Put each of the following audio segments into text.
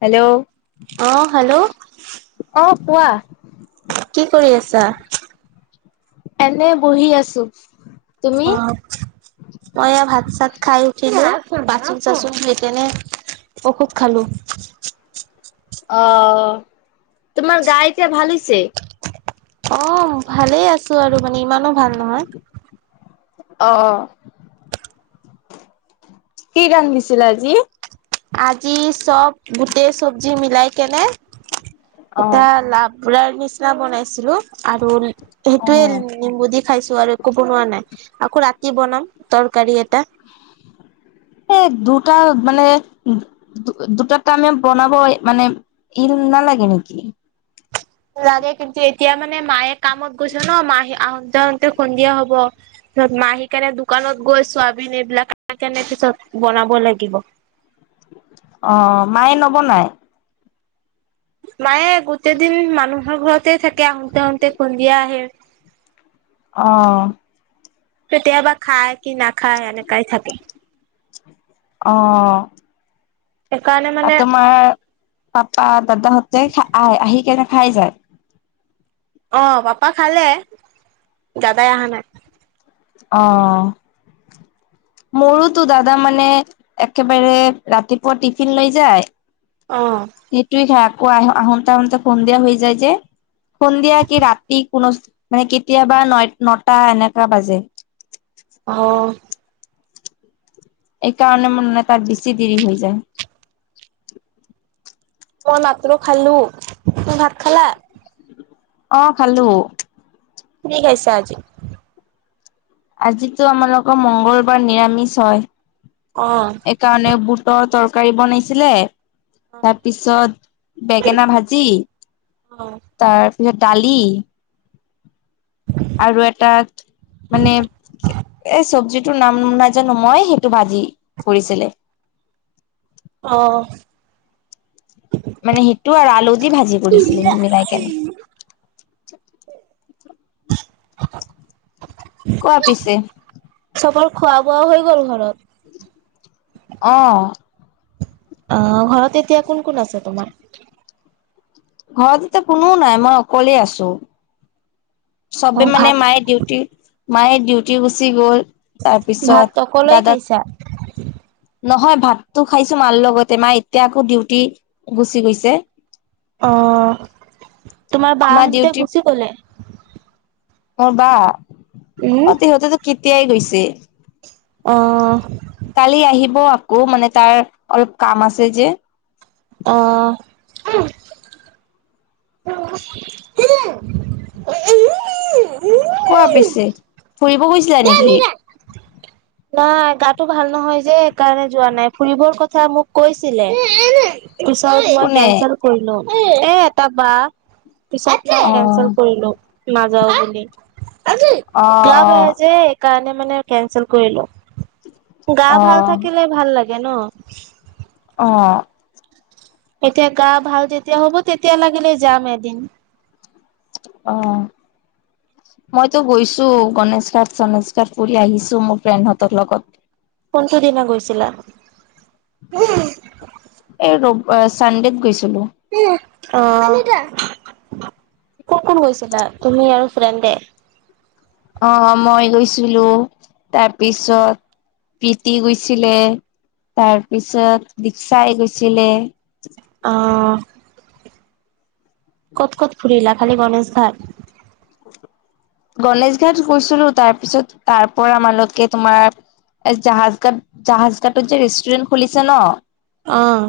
Hello অ hello অ' কোৱা। কি কৰি আছা? এনেই বহি আছো। তুমি? অ' মই এয়া ভাত- চাত খাই উঠিলো। বাচন চাচন ধুই পিনে ঔষধ খালোঁ। অ' তোমাৰ গা এতিয়া ভাল হৈছে। অ' ভালেই আছো আৰু মানে ইমানো ভাল নহয়। অ' কি গান দিছিলে আজি। আজি চব গোটেই চব্জি মিলাই কেনে অ এটা লাবৰাৰ নিচিনা বনাইছিলো আৰু অ সেইটোয়ে নিম্বু দি খাইছো আৰু একো বনোৱা নাই। আকৌ ৰাতি বনাম তৰকাৰী এটা এক দু দুটা মানে দুটা টাইমে বনাব মানে ইল নালাগে নেকি? [inaudible] লাগে কিন্তু এতিয়া মানে মায়ে কামত গৈছে ন' মাহ আহতে -আহোঁতে সন্ধিয়া হব। পিছত মা আহি কেনে দোকানত গৈ চোৱাবিন এইবিলাক আনি কেনে পিছত বনাব লাগিব। অ', মায়ে নবনাই? মায়ে গোটেই দিন মানুহৰ ঘৰত তে থাকে আহোঁতে- আহোঁতে সন্ধিয়া আহে। অ', কেতিয়াবা খায় কি না খায় এনেকাই থাকে। অ', অ', সেইকাৰণে অ', মানে তোমাৰ পাপা দাদাহতে খ আ, আহি কেনে খাই যায়। অ', পাপা খালে দাদাই আহা নাই। অ', মোৰোতো দাদা মানে একেবাৰে ৰাতিপুৱা টিফিন লৈ যায় অ। সেইটোৱে খাই আকৌ আহ- আহোঁতে -আহোঁতে সন্ধিয়া হৈ যায় যে সন্ধিয়া কি ৰাতি কোনো মানে কেতিয়াবা ন -নটা এনেকা বাজে। অ', এইকাৰণে মানে তাৰ বেছি দেৰি হৈ যায়। মই মাত্ৰ খালোঁ। তুমি ভাত খালা? অ', খালোঁ। কি কৰিছা আজি? আজিতো আমালোকৰ মংগলবাৰ নিৰামিষ হয়। অ এইকাৰণে বুটৰ তৰকাৰী বনাইছিলে। অ তাৰ পিছত বেঙেনা ভাজি, অ তাৰ ডালি আৰু এটা মানে এ, চব্জিটো নাম নাজানো মই, সেইটো ভাজি কৰিছিলে। অ'। মানে সিটো আৰু আলু দি ভাজি কৰিছিলে মিলাই কেনে। [inaudible] কোৱা পিছে। চবৰ খোৱা বোৱা হৈ গ'ল ঘৰত? অ', অ', ঘৰত এতিয়া কোন কোন আছে তোমাৰ? ঘৰত এতিয়া কোনো নাই, মই অকলে আছোঁ। অ চবে মানে ভাত মায়ে ডিউটি, মায়ে ডিউটি গুচি গ'ল। তাৰ ভাত পিছত অকলেই দাদা খাইছা নহয়, ভাতটো খাইছো মাৰ লগতে, মা এতিয়া আকৌ ডিউটি গুচি গৈছে। অ', তোমাৰ মা বাহেনতে ডিউটি গুচি গলে? মোৰ বা? উম অ', সিহঁতেতো কেতিয়াই গৈছে। অ কালি আহিব আকৌ, মানে তাৰ অলপ কাম আছে যে। অ', [inaudible] কোৱা পিছে, ফুৰিব গৈছিলা নেকি? নাই গাতো ভাল নহয় যে, সেইকাৰণে যোৱা নাই, ফুৰিবৰ কথা মোক কৈছিলে। পিছত মই কোনে কেনচেল কৰিলো, এ, এটা বা পিছে কিয় অ কেনচেল কৰিলোঁ নাযাওঁ বুলি। অ গা বেয়া যে, এইকাৰণে মানে কেনচেল কৰিলোঁ। গা অ ভাল থাকিলে ভাল লাগে ন? অ এতিয়া গা ভাল যেতিয়া হ'ব, তেতিয়া লাগিলে যাম এদিন। অ' মইতো গৈছো। গনেশ ঘাট, চণেশ ঘাট ফুৰি আহিছো মোৰ ফ্ৰেণ্ডহঁতৰ লগত। কোনটো দিনত গৈছিলা? অ', চানডেত গৈছিলো। অ' কোন কোন গৈছিলা? তুমি আৰু ফ্ৰেণ্ডে। অ' মই গৈছিলো। তাৰপিছত প্ৰীতি গৈছিলে, তাৰপিছত দীক্ষাই গৈছিলে অ' ক'ত ক'ত ফুৰিলা, খালি গণেশঘাট? গণেশ ঘাট গৈছিলো। তাৰ পিছত, তাৰ পৰা মালতীয়ে তোমাৰ এই জাহাজ ঘাট। জাহাজ ঘাটট যে ৰেষ্টুৰেণ্ট খুলিছে ন'। অ'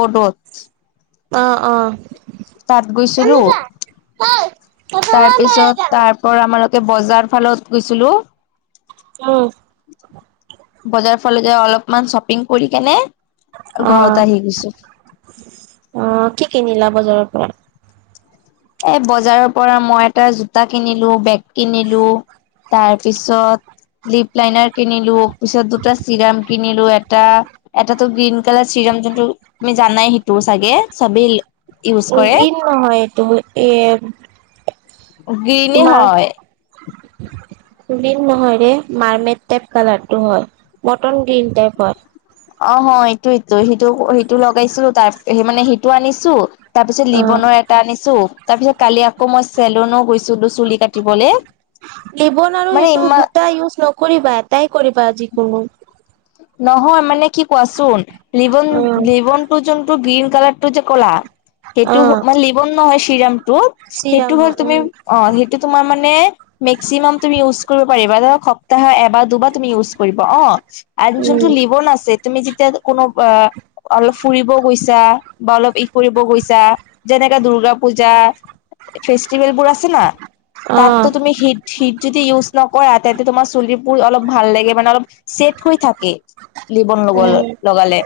ব'ডত। অ', অ'। তাত গৈছিলো। তাৰপিছত, তাৰ পৰা আমাৰত বজাৰ ফালত গৈছিলো। উম, বজাৰ ফালত যে, অলপমান শ্বপিং কৰি কেনে ঘৰত অ', আহি গৈছো। অ', কি কিনিলা বজাৰৰ পৰা? এ বজাৰৰ পৰা মই এটা জোতা কিনিলো বেগ কিনিলো তাৰ পিছত লিপ লাইনাৰ কিনিলো পিছত দুটা চিৰাম কিনিলো এটা এটাটো গ্ৰীনকালাৰ চিৰাম ৰাম জোনটো তুমি জানাই সেইটো চাগে, চবেই ইউজ কৰে, গ্ৰীণ নহয় এইটো এ' এম। গ্ৰীণো হয়। উ [unintelligible] গ্ৰীণ নহয়ৰে, মাৰ্মেট টাইপ কা'লাৰটো হয়, বটল গ্ৰীণ টাইপৰ। অহ এইটোটো সিটো সিটো লগাইছিলো তাৰ সেই মানে সিটো আনিছো তাৰ পিছত অ'। লিবনৰ এটা আনিছো, তাৰ পিছত কালি আকৌ মই চেলুনো গৈছো। লিবন আৰু মানে এইটো ইমান দুটা ইউজ নকৰিবা, এটাই কৰিবা যি অ [unintelligible] নহয় মানে কি কোৱাচোন লিবন উম লিবনতো জোনটো গ্ৰীন কালাৰ টো যে ক'লা অ সেইটো মান লিবন নহয় চিৰামটো, সেইটো চিৰাম হ'ল হয় তুমি উম অ' সেইটো তোমাৰ মানে মেক্সিমাম তুমি ইউজ কৰিব পাৰিবা, ধৰক সপ্তাহ এবাৰ দুবাৰ তুমি ইউজ কৰিবা। অ' আৰু জোনটো উম লিবন আছে, তুমি যেতিয়া কোনো অ অলপ ফুৰিব গৈছা বা অলপ ফুৰিব গৈছা, যেনেকে দুৰ্গাপূজা ফে ভেলবোৰ আছে না, অ তাতটো তুমি হিট হিট যদি ইউজ নকৰা তাতে তোমাৰ চুলিৰবোৰ অলপ ভাল লাগে, মানে অলপ ছেট হৈ থাকে। লিবন লগ উম লগালে।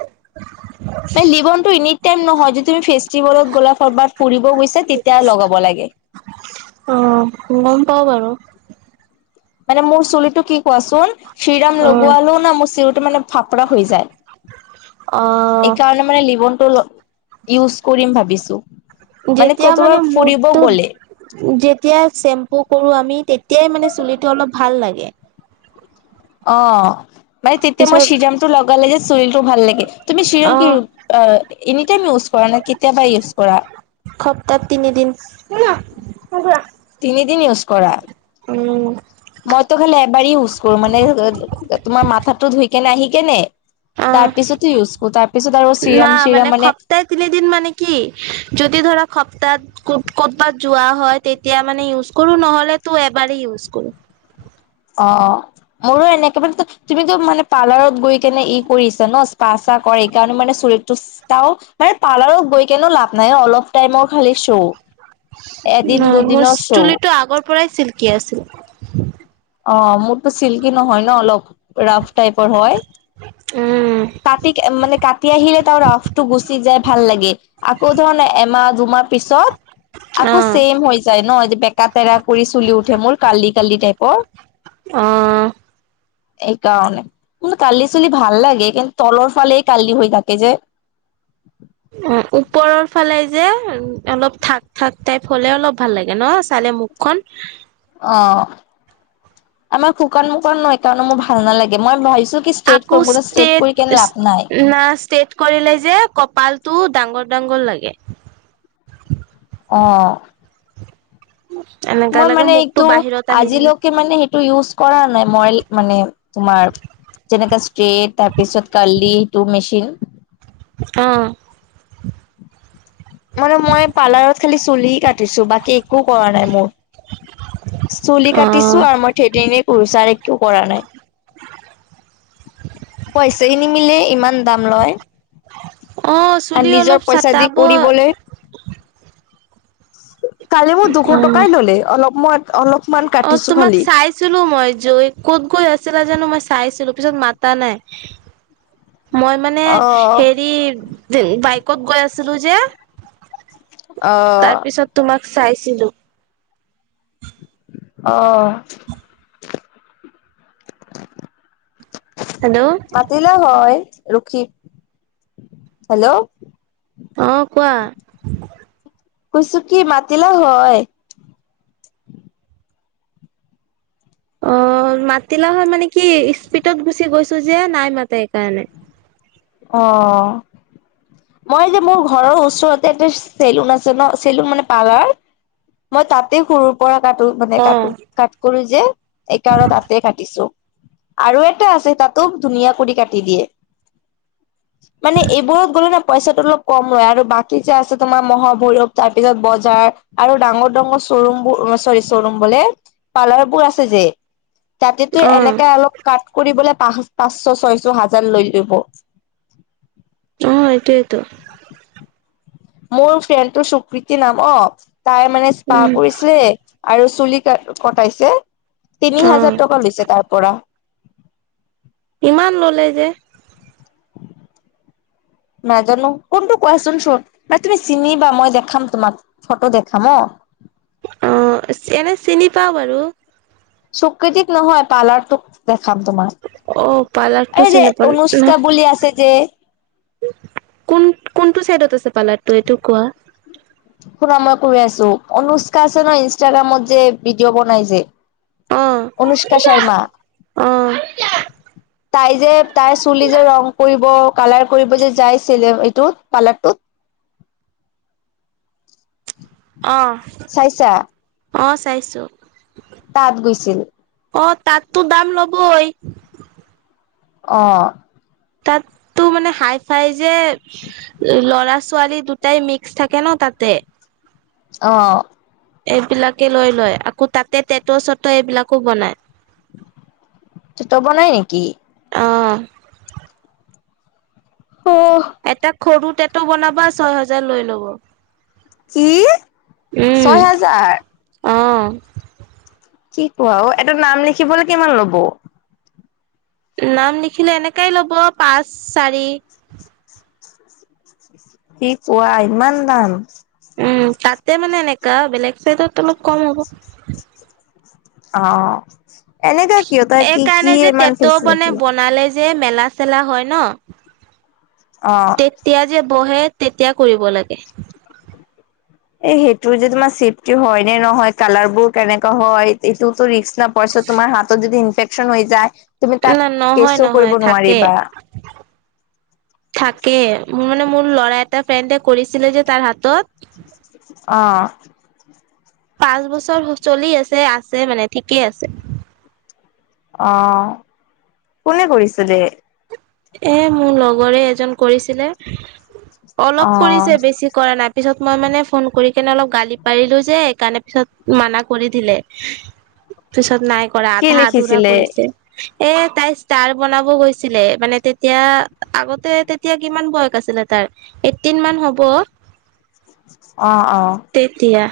এই লিবনতটো এনে এনিটাইম নহয়, যেতিয়া তুমি ফেষ্টিভেলত গ'লা ক'ৰবাত ফুৰিব গৈছা তেতিয়া লগাব লাগে। অ' গ'ম পাঁও বাৰু। মানে মোৰ চুলিটো কি কোৱাচোন চিৰাম অ লগোৱালো না মোৰ চি মানে ফাপৰা হৈ যায়। অ এইকাৰণে মানে লিবনটো ইউজ কৰিম ভাবিছো। যেতিয়া কতোবা মানে ফুৰিব গ'লে মুৰটোত যেতিয়া চেম্পু কৰো আমি তেতিয়াই মানে চুলিটো অলপ ভাল লাগে। অ'। মানে তেতিয়া মই পিছত চিৰাম টো লগালে যে, চুলিটো ভাল লাগে, তুমি চিৰিম অ কি এনিটাইম ইউজ কৰা নে কেতিয়াবা ইউজ কৰা। সপ্তাত তিনিদিন। তিনিদিন ইউজ কৰা। উম মইতো খালি এবাৰেই ইউজ কৰো। মানে তোমাৰ মাথাটো ধুই কেনে, আহি কেনে। অ, তাৰ পিছতো ইউজ কৰো তাৰ পিছত আৰু ন, চিৰাম চিৰাম মানে সপ্তাহ তিনিদিন মানে কি যদি ধৰা সপ্তাহত ক'তবাত যোৱা হয়, তেতিয়া মানে ইউজ কৰো, নহলে তো এবাৰে ইউজ কৰো। [inaudible] অ'। মোৰো এনেকে মানে তুমিতো মানে পাৰ্লাৰত গৈ কেনে, ই কৰিছা ন, স্পা চা কৰে, এই কাৰণে মানে চুলি যাও মান পাৰ্লাৰত গৈ কেনো লাভ নাই, অলপ টাইমৰ খালি শ্ব এদিন অ, মোৰ দুদিনৰ শ্ব' চুলিটো আগৰ পৰাই চিল্কি আছিল। অ, মোৰতো চিল্কি নহয় ন, অলপ ৰাফ টাইপৰ হয়। উম। কাটি মানে, কাটি আহিলে তাৰ ৰাফটো গুচি যায় ভাল লাগে। আকৌ ধৰণৰ এমাহ মই, পিছত অ আকৌ ছেম হৈ যায় ন, বেকাতেৰা কৰি চুলি উঠে, মোৰ ক্ৰালি মোৰ টাইপৰ। অ'। এইকাৰণে কিন্তু কাৰ্ল্লি চুলি ভাল লাগে। কিন্তু তলৰ ফালে কাৰ্ল্লি হৈ থাকে যে। অ, ওপৰৰ ফালে যে, অলপ থাক, থাক টাইপ হলে অলপ ভাল লাগে ন, চাল মুখখন অ, আমাৰ শুকান, মুকান নহ তাৰ কাৰণে মোৰ ভাল নালাগে। মই ভাবিছো কি ষ্টেট কৰিব, ষ্টেট কৰি কেনে লাভ নাই। না ষ্টেট কৰিলে যে, কপালটো ডাঙৰ, ডাঙৰ লাগে। অ'। এনেকা মই লাগে মানে, মুখটো এইটো বাহিৰত আহি যায় আজিলৈকে মানে, সেইটো ইউজ কৰা নাই। মই মানে, তোমাৰ যেনেকা ষ্ট্ৰেট, তাৰপিছত কাৰ্লি টো মেচিন। আহ। মানে মই পাৰ্লাৰত খালি চুলি কাটিছো। বাকী একো কৰা নাই মোৰ। চুলি অ অ কাটিছো আৰু মই সেইদিনেই পচাৰ একো কৰা নাই। [inaudible] পইচা নিমিলে, ইমান দাম লয়। অ আৰু চুলি নিজৰ অলপ পইচা দি, চাতাব কৰিবলৈ কালি মই দুশ উম টকাই ললে অলপ মই, অলপ অ, তোমাক চাইছিলো মই। জৈ ক'ত গৈ আছিলা জানো, মই চাইছিলো, পিছত মাতা নাই। মই মানে অ হেৰি, বাইকত গৈ আছিলো যে। অ তাৰ পিছত তোমাক চাইছিলো। আহ। হেল্ল' মাতিলা হয়। ৰখি, হেল্ল? অ, কোৱা। কৈছো কি মাতিলা হয়। অহ। মাতিলা হয়, মানে কি স্পীডত গুচি গৈছো যে, নাই মাতে সেইকাৰণে। অহ। মই যে মোৰ ঘৰৰ ওচৰতে এটা চেলুন আছে ন, চেলুন মানে পালাৰ। মই তাতেই সৰুৰ পৰা কটো মানে অ কটো ক কৰো যে এইকাৰণে তাতে কাটিছো আৰু এটা আছে তাতো ধুনীয়া কৰি কাটি দিয়ে মানে এই বোৰত গোলে নহ পইছাটো অলপ কম লয় আৰু বাকী যে আছে তোমাৰ মহা ভৈৰৱ তাৰ পিছত বজাৰ আৰু ডাঙৰ ডাঙৰ শ্ব'ৰুম বোৰ অহ চৰী শ্ব'ৰুম বোলে পাৰ্লাৰ বোৰ আছে যে তাতে তো অ এনেকে অলপ কাট কৰিবলৈ পচ পাঁচশ ছয়শ হাজাৰ লৈ লব আহ এইটোৱেইটো মোৰ ফ্ৰেণ্ডটো সুকৃতি নাম তাই মানে স্পা উম কৰিছিলে আৰু চুলি ক কটাইছে তিনি অ হাজাৰ টকা লৈছে তাৰ পৰা ইমান ললে যে নাজানো কোনটো কোৱাচোন চোন ন তুমি চিনিবা মই দেখাম তোমাক ফটো দেখাম অ উম এনে চিনি পাও বাৰু স্বীকৃতিত নহয় পাৰ্লাৰটো খাম তোমাৰ অ পাৰ্লাৰটো এই চিনি যে নাপাও অনুষ্কা বুলি আছে যে কোন কোনটো চাইডত আছে পাৰ্লাৰটো এইটো কোৱা শুনা মই কৈ আছো অনুষ্কা আছে ন ইনষ্টাগ্ৰামত যে ভিডিঅ' বনাই যে অ', অনুষ্কা শৰ্মা অ', তাই যে তাইৰ চুলি যে ৰং কৰিব কালাৰ কৰিব যে যাইছিল এইটো পাৰ্লাৰটোত অ চাইছা অ চাইছো তাত গৈছিল অ', তাততো দাম ল'ব ই অ তাত তটো মানে হাই ফাই যে ল'ৰা ছোৱালী দুটাই মিক্স থাকে ন তাতে উ অ এইবিলাকে লৈ লয় আকৌ তাতে টেট চত এইবিলাকো বনায় তেটো বনাই নেকি অ অহ, এটা সৰু টেট বনাবা ছয় হেজাৰ লৈ ল'ব কি ছয় হাজাৰ উ কি কোৱা অ এটা নাম লিখিবলৈ কিমান লব নাম লিখিলে এনেকাই ল'ব পাঁচ চাৰি কি কোৱা ইমান দাম উম তাতে মানে এনেকা বেলেগ চাইডত অলপ কম হ'ব অ এনেুকা কিয় তই এই কি কি কাৰণে যে ইমান তেতো মানে ফেছিলিটি বনালে যে মেলা চেলা হয় ন অ', তেতিয়া যে বহে তেতিয়া কৰিব লাগে এ সেইটোৰ যে তোমাৰ চেফটি হয় নে নহয় কালাৰ বোৰ কেনেকা হয় এইটোতো ৰিস্ক নাপাই তোমাৰ হাতত যদি ইনফেকশচন হৈ যায় তুমি তাক ন নহয় কেচো কৰিব নহয় থাকে নোৱাৰিবা থাকে মোৰ মান মোৰ ল'ৰা এটা ফ্ৰেণ্ডে কৰিছিলে যে তাৰ হাতত অ পাঁচ বছৰ চলি আছে আছে মানে ঠিকেই আছে অ কোনে কৰিছিলে এ মোৰ লগৰে এজন কৰিছিলে অলপ অ', কৰিছে বেছি কৰা নাই পিছত মই মানে ফোন কৰি কেনে অলপ গালি পাৰিলো যে সেইকাৰণে পিছত মানা কৰি দিলে, পিছত নাই কৰা কি আধা আধুৰা লিখিছিলে? কৰিছে। এ তাই ষ্টাৰ বনাব গৈছিলে মানে তেতিয়া আগতে তেতিয়া কিমান বয়স আছিলে তাৰ এইটটিন মান হ'ব। [inaudible] অ', অ', তেতিয়া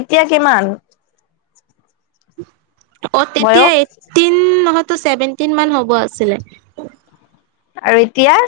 এতিয়া কিমান? অ', তেতিয়া বয়স এইটটিন নহতো চছেভেনটিন মান হ'ব আছিলে আৰু এতিয়া?